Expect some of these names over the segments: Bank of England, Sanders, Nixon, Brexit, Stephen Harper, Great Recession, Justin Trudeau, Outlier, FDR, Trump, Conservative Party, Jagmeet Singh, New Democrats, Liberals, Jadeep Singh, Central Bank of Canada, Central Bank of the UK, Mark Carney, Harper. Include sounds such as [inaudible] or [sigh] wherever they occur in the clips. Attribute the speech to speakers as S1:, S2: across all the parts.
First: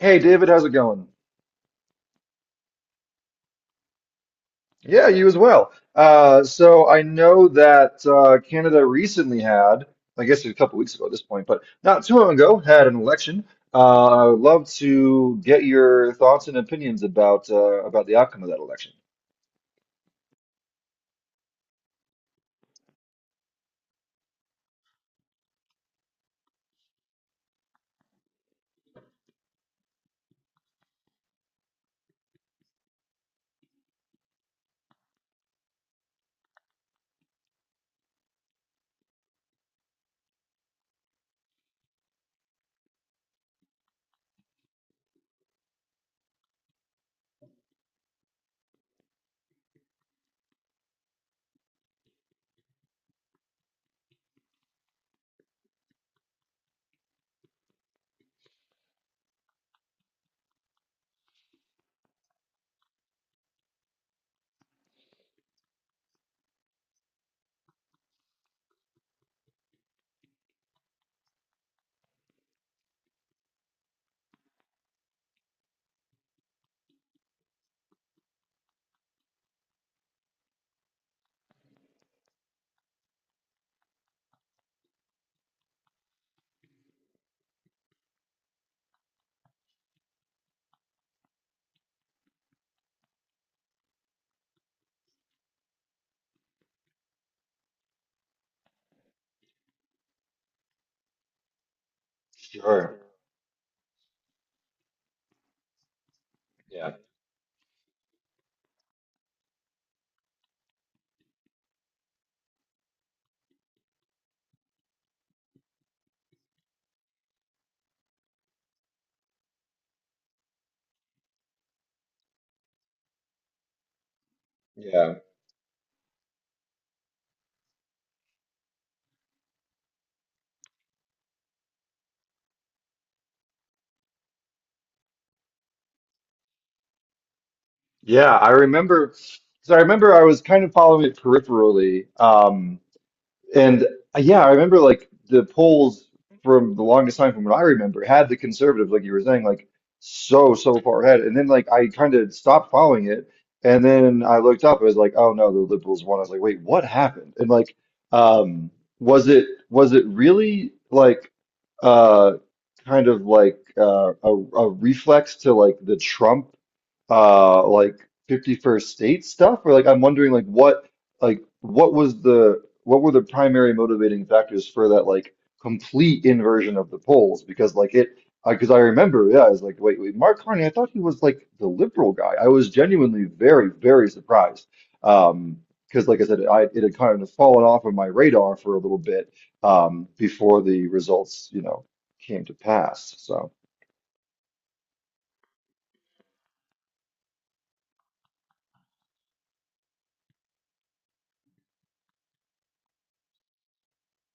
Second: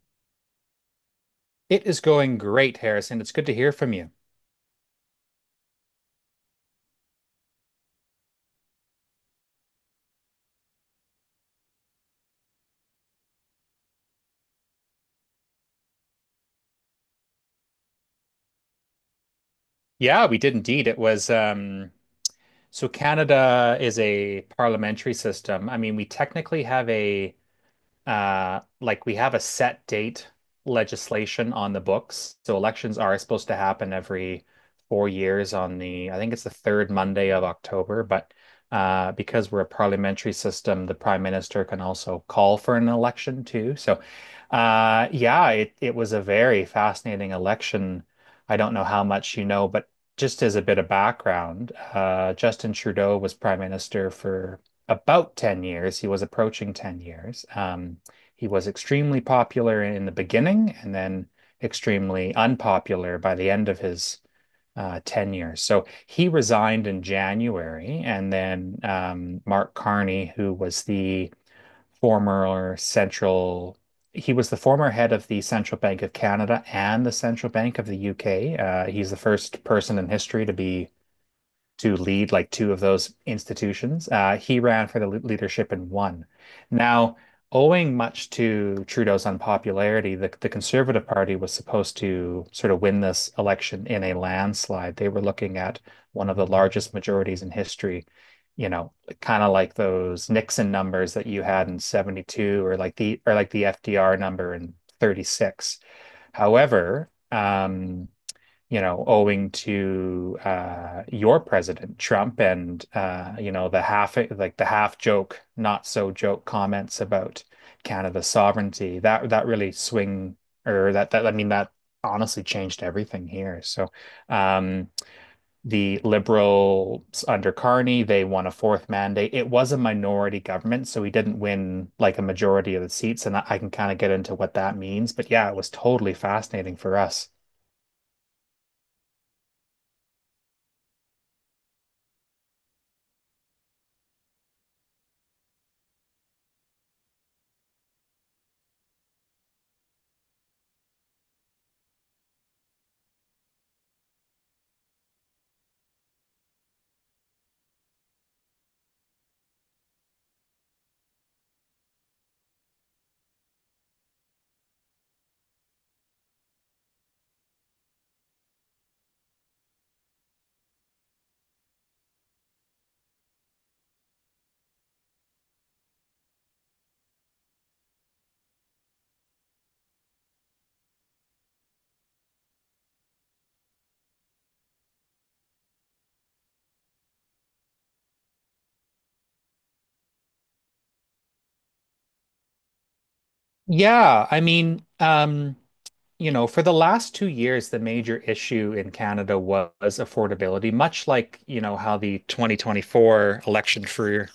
S1: Hey David, how's it going?
S2: It is going great, Harrison. It's good to hear from you.
S1: Yeah, you as well. So I know that Canada recently I guess a couple weeks ago at this point, but not too long ago, had an election. I would love to get your thoughts and opinions about the outcome of that election.
S2: Yeah, we did indeed. It was So Canada is a parliamentary system. I mean, we technically have a like we have a set date legislation on the books. So elections are supposed to happen every 4 years I think it's the third Monday of October. But because we're a parliamentary system, the prime minister can also call for an election too. So yeah, it was a very fascinating election. I don't know how much you know, but just as a bit of background, Justin Trudeau was prime minister for about 10 years. He was approaching 10 years. He was extremely popular in the beginning and then extremely unpopular by the end of his tenure. So he resigned in January, and then Mark Carney, who was the former central, he was the former head of the Central Bank of Canada and the Central Bank of the UK. He's the first person in history to be to lead like two of those institutions. He ran for the leadership in one. Now, owing much to Trudeau's unpopularity, the Conservative Party was supposed to sort of win this election in a landslide. They were looking at one of the largest majorities in history, you know, kind of like those Nixon numbers that you had in 72, or
S1: Sure.
S2: like the FDR number in 36.
S1: Yeah.
S2: However, owing to your president, Trump, and the half joke, not so joke comments about Canada's sovereignty. That that really swing or that that I mean, that honestly changed everything here. So um,
S1: Yeah.
S2: the Liberals under Carney, they won a fourth mandate. It was a minority government, so he didn't win like a majority of the seats, and I can kind of get into what that means. But yeah, it was totally fascinating for us.
S1: Yeah, I remember. So I remember I was kind of following it peripherally. And Yeah, I remember like the polls from the longest time from what I remember had the conservatives, like you were saying, like so far ahead. And then like I kind of stopped following it. And then I looked up, I was like, oh no, the liberals won. I was like, wait, what happened? Um, was it really like uh kind of like a reflex to like the Trump like 51st state stuff, or like I'm wondering like what was the what were the primary motivating factors for that, like complete inversion of the polls? Because like it I because I remember, yeah, I was like, wait, Mark Carney? I thought he was like the liberal guy. I was genuinely very surprised. um because like I said, I it had kind of fallen off of my radar for a little bit before the results, came to pass. So
S2: Yeah, I mean, for the last 2 years, the major issue in Canada was affordability, much like, you know, how the 2024 election for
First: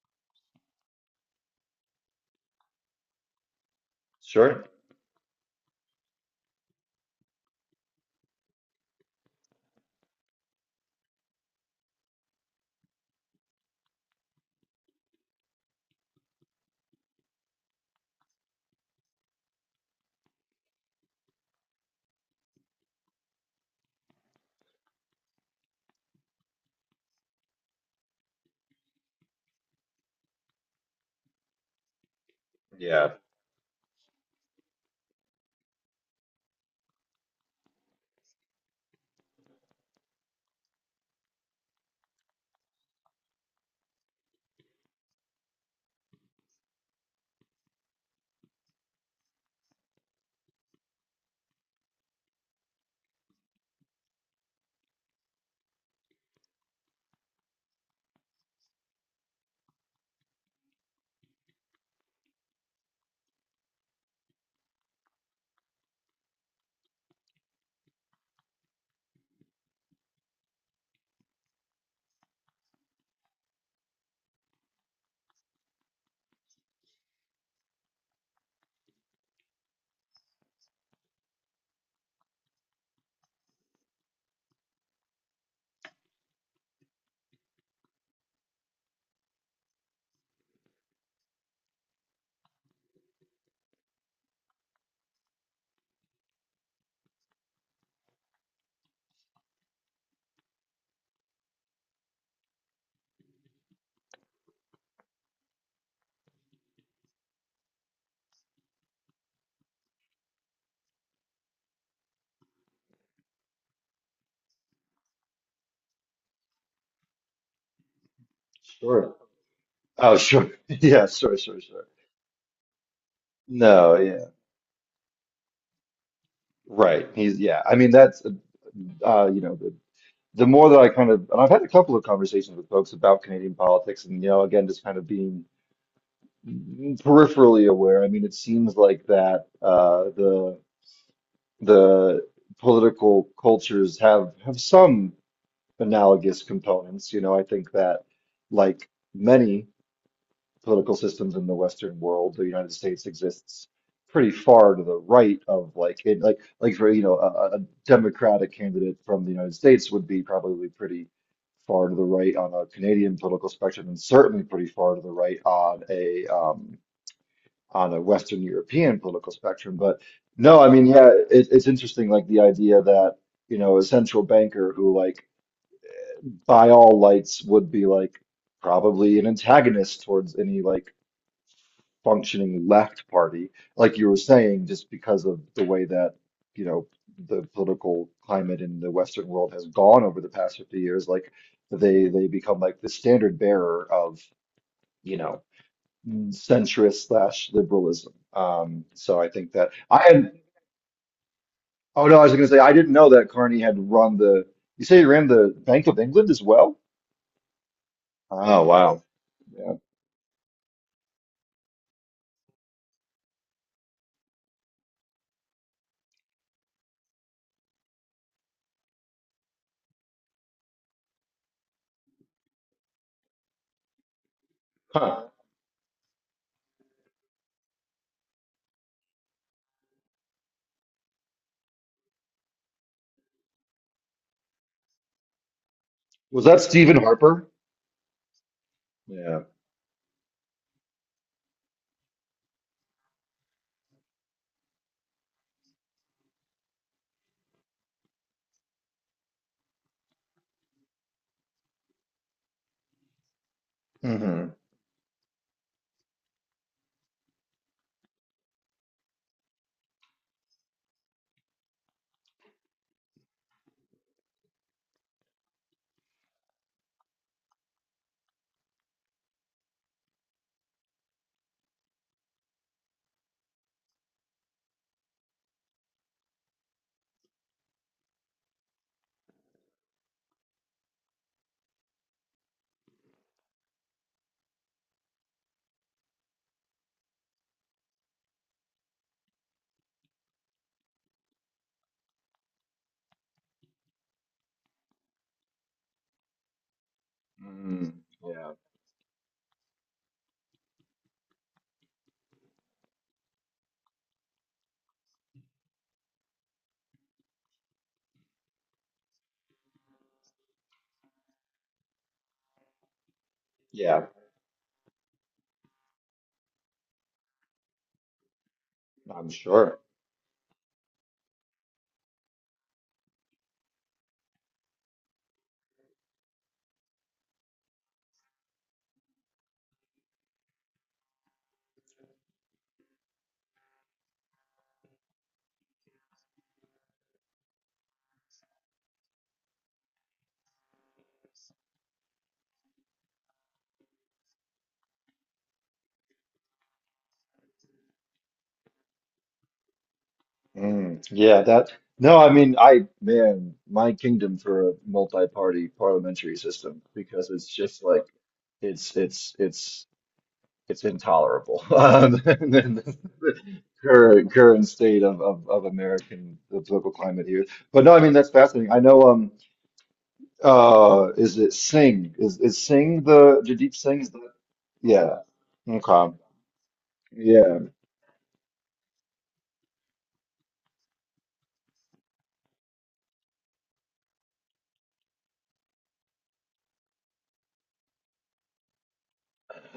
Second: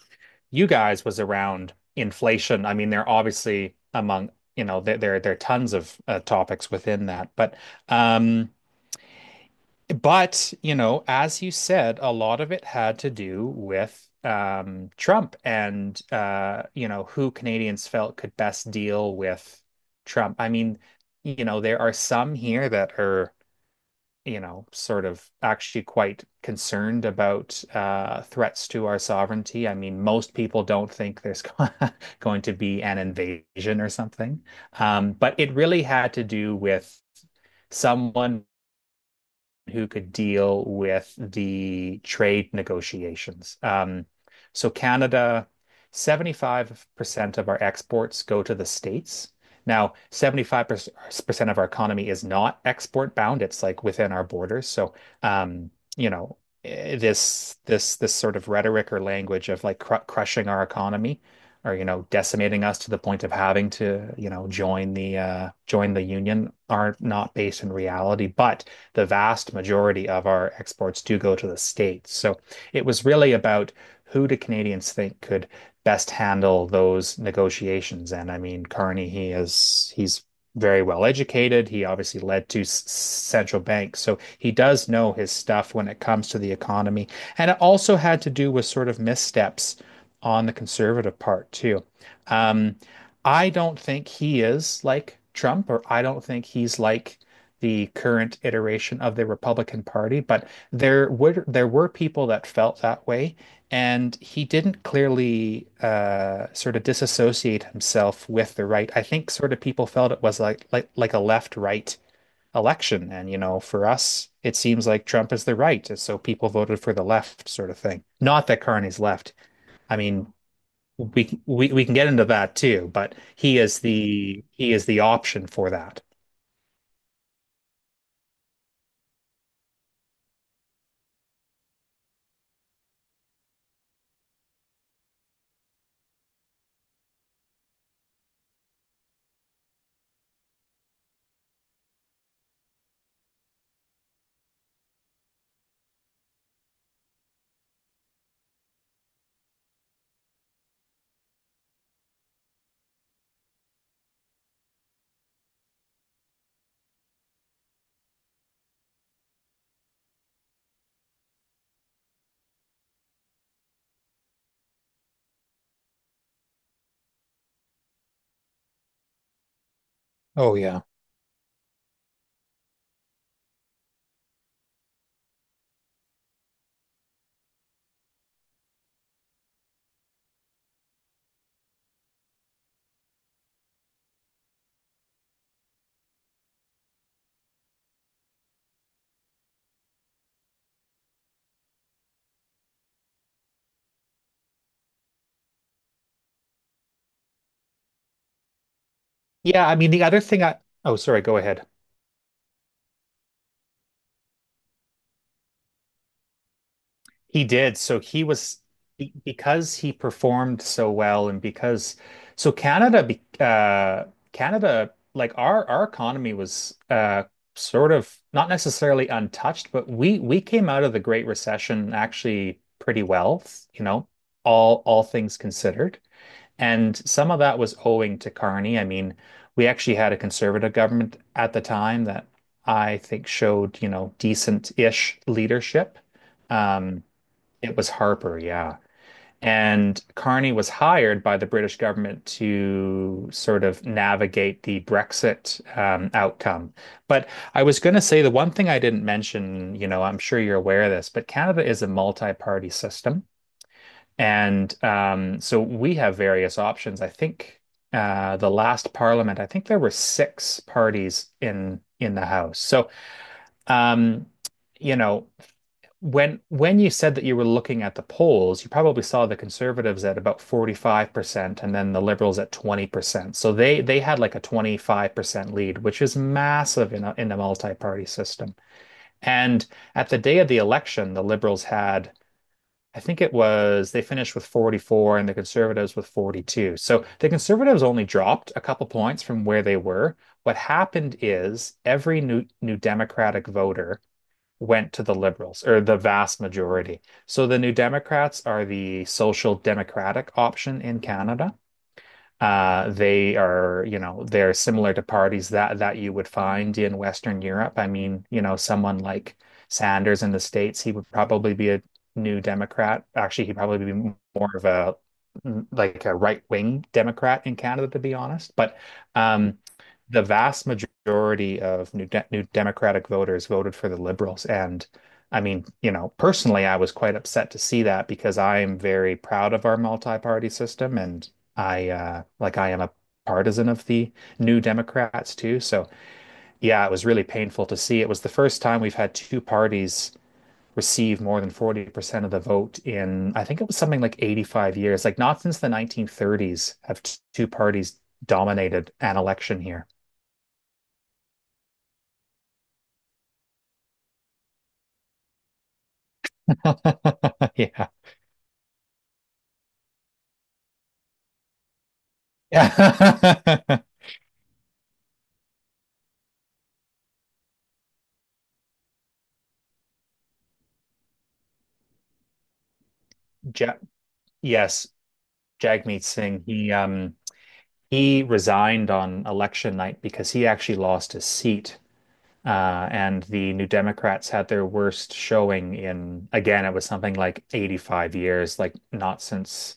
S2: you guys was around inflation. I mean, they're obviously among, you
S1: sure.
S2: know, there are tons of topics within that, but um, as you said, a lot of it had to do with Trump, and who Canadians felt could best deal with Trump. I mean, there are some here that are, sort of actually quite concerned about threats to our sovereignty. I mean, most people don't think there's [laughs] going to be an
S1: Yeah.
S2: invasion or something. But it really had to do with someone who could deal with the trade negotiations. So Canada, 75% of our exports go to the States. Now, 75% of our economy is not export bound. It's like within our borders. So, um, you know, this sort of rhetoric or language of like cr crushing our economy or, you know, decimating us to the point of having to, join the union are not based in reality. But the vast majority of our exports do go to the States. So it was really about who do Canadians think could best handle those negotiations. And I mean, Carney, he's very well educated. He obviously led two central banks, so he does know his stuff when it comes to the economy. And it also had to do with sort of missteps on the conservative part too. Um, I don't think he is like Trump, or I don't think he's like the current iteration of the Republican Party, but there were people that felt that way, and he didn't clearly sort of disassociate himself with the right. I think sort of people felt it was like a left-right election, and you know, for us, it seems like Trump is the right, and so people voted for the left sort of thing. Not that Carney's
S1: Sure.
S2: left. I
S1: Oh,
S2: mean,
S1: sure. [laughs] Yeah, sure,
S2: we
S1: sure,
S2: we we
S1: sure.
S2: can get into that too, but he is
S1: No, yeah,
S2: the he is the option for that.
S1: right. He's. I mean, that's you know, the more that I kind of, and I've had a couple of conversations with folks about Canadian politics, and you know, again, just kind of being peripherally aware. I mean, it seems like that the the political cultures have some analogous components. You know, I think that like many political systems in the Western world. The United States exists pretty far to the right of like like for, you know, a Democratic candidate from the United States would be probably pretty far to the right on a Canadian political spectrum, and certainly pretty far to the right on a Western European political spectrum. But
S2: Oh
S1: no, I
S2: yeah.
S1: mean, yeah, it's interesting, like the idea that you know a central banker who like by all lights would be like probably an antagonist towards any like functioning left party, like you were saying, just because of the way that, you know, the political climate in the Western world has gone over the past 50 years, like they become like the standard bearer of, you know, centrist slash liberalism. So I think
S2: Yeah,
S1: that
S2: I mean the
S1: I
S2: other
S1: and
S2: thing I oh, sorry, go ahead.
S1: Oh no, I was gonna say I didn't know that Carney had run the, you say he ran the Bank of England as well?
S2: He did. So he
S1: Oh
S2: was
S1: wow.
S2: be-
S1: Yeah.
S2: because he performed so well, and because so Canada, like our economy was sort of not necessarily untouched, but we came out of the Great Recession actually pretty well, you know, all
S1: Huh.
S2: things considered. And some of that was owing to Carney. I mean, we actually had a conservative government at the time that I think showed, you know, decent-ish leadership.
S1: Was that Stephen
S2: Um,
S1: Harper?
S2: it was Harper, yeah.
S1: Yeah.
S2: And Carney was hired by the British government to sort of navigate the Brexit outcome. But I was going to say the one thing I didn't mention, you know, I'm sure you're aware of this, but Canada is a multi-party system.
S1: Hmm.
S2: And so we have various options. I think the last parliament, I think there were six parties in the House. So um, you know, when you said that you were looking at the polls, you probably saw the Conservatives at about 45% and then the Liberals at 20%. So they had like a 25% lead, which is massive in a multi-party system. And at the day of the election, the Liberals had I think it was, they finished with 44 and the Conservatives with 42. So the Conservatives only dropped a couple points from where they were. What happened is every new Democratic voter went to the Liberals, or the vast majority. So the New
S1: Mm,
S2: Democrats
S1: yeah.
S2: are the social democratic option in Canada. They are, you know, they're similar to parties that you would find in Western Europe. I mean, you know, someone like Sanders in the States, he would probably be a new Democrat. Actually, he'd probably be
S1: Yeah.
S2: more of a like a right-wing Democrat in Canada, to be honest. But
S1: I'm
S2: um,
S1: sure.
S2: the vast majority of new Democratic voters voted for the Liberals, and I mean, personally, I was quite upset to see that, because I am very proud of our multi-party system, and I like I am a partisan of the New Democrats too. So yeah, it was really painful to see. It was the first time we've had two parties receive more than 40% of the vote in, I think it was something like 85 years. Like not since the 1930s have two parties dominated an election here.
S1: Mm, yeah, that. No, I mean, I, man, my kingdom for a multi-party parliamentary system, because it's
S2: [laughs]
S1: just
S2: Yeah.
S1: like, it's, it's, it's, it's intolerable. [laughs] And then the
S2: Yeah. [laughs]
S1: current state of American the political climate here. But no, I mean, that's fascinating. I know, is it Singh? Is Singh the
S2: Ja
S1: Jadeep Singh's the,
S2: yes,
S1: yeah.
S2: Jagmeet
S1: Okay.
S2: Singh, he um
S1: Yeah,
S2: he resigned on election night because he actually lost his seat. And the New Democrats had their worst showing in, again, it was something like 85 years, like not since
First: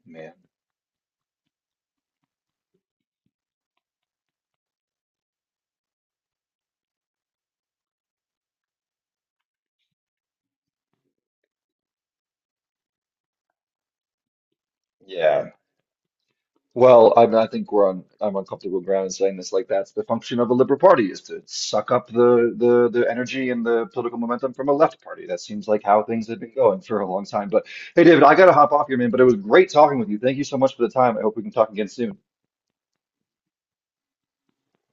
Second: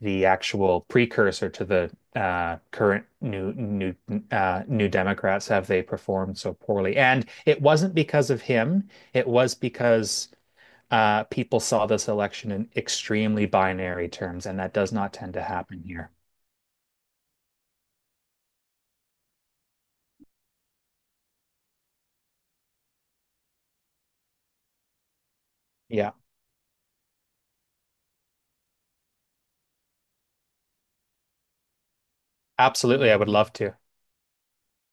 S2: the
S1: man.
S2: actual precursor to the current New Democrats have they performed so poorly. And it wasn't because of him; it was because people saw this election in extremely binary terms, and that does not tend to
S1: Yeah.
S2: happen here.
S1: Well, I mean, I think we're on I'm on comfortable ground in saying this. Like that's the function of a liberal party is to suck up the energy and the political momentum from a left party. That seems like how
S2: Yeah,
S1: things have been going for a long time. But hey, David, I gotta hop off here, man. But it was great talking with you. Thank you so much for the time. I hope we can talk again soon.
S2: absolutely. I would love to.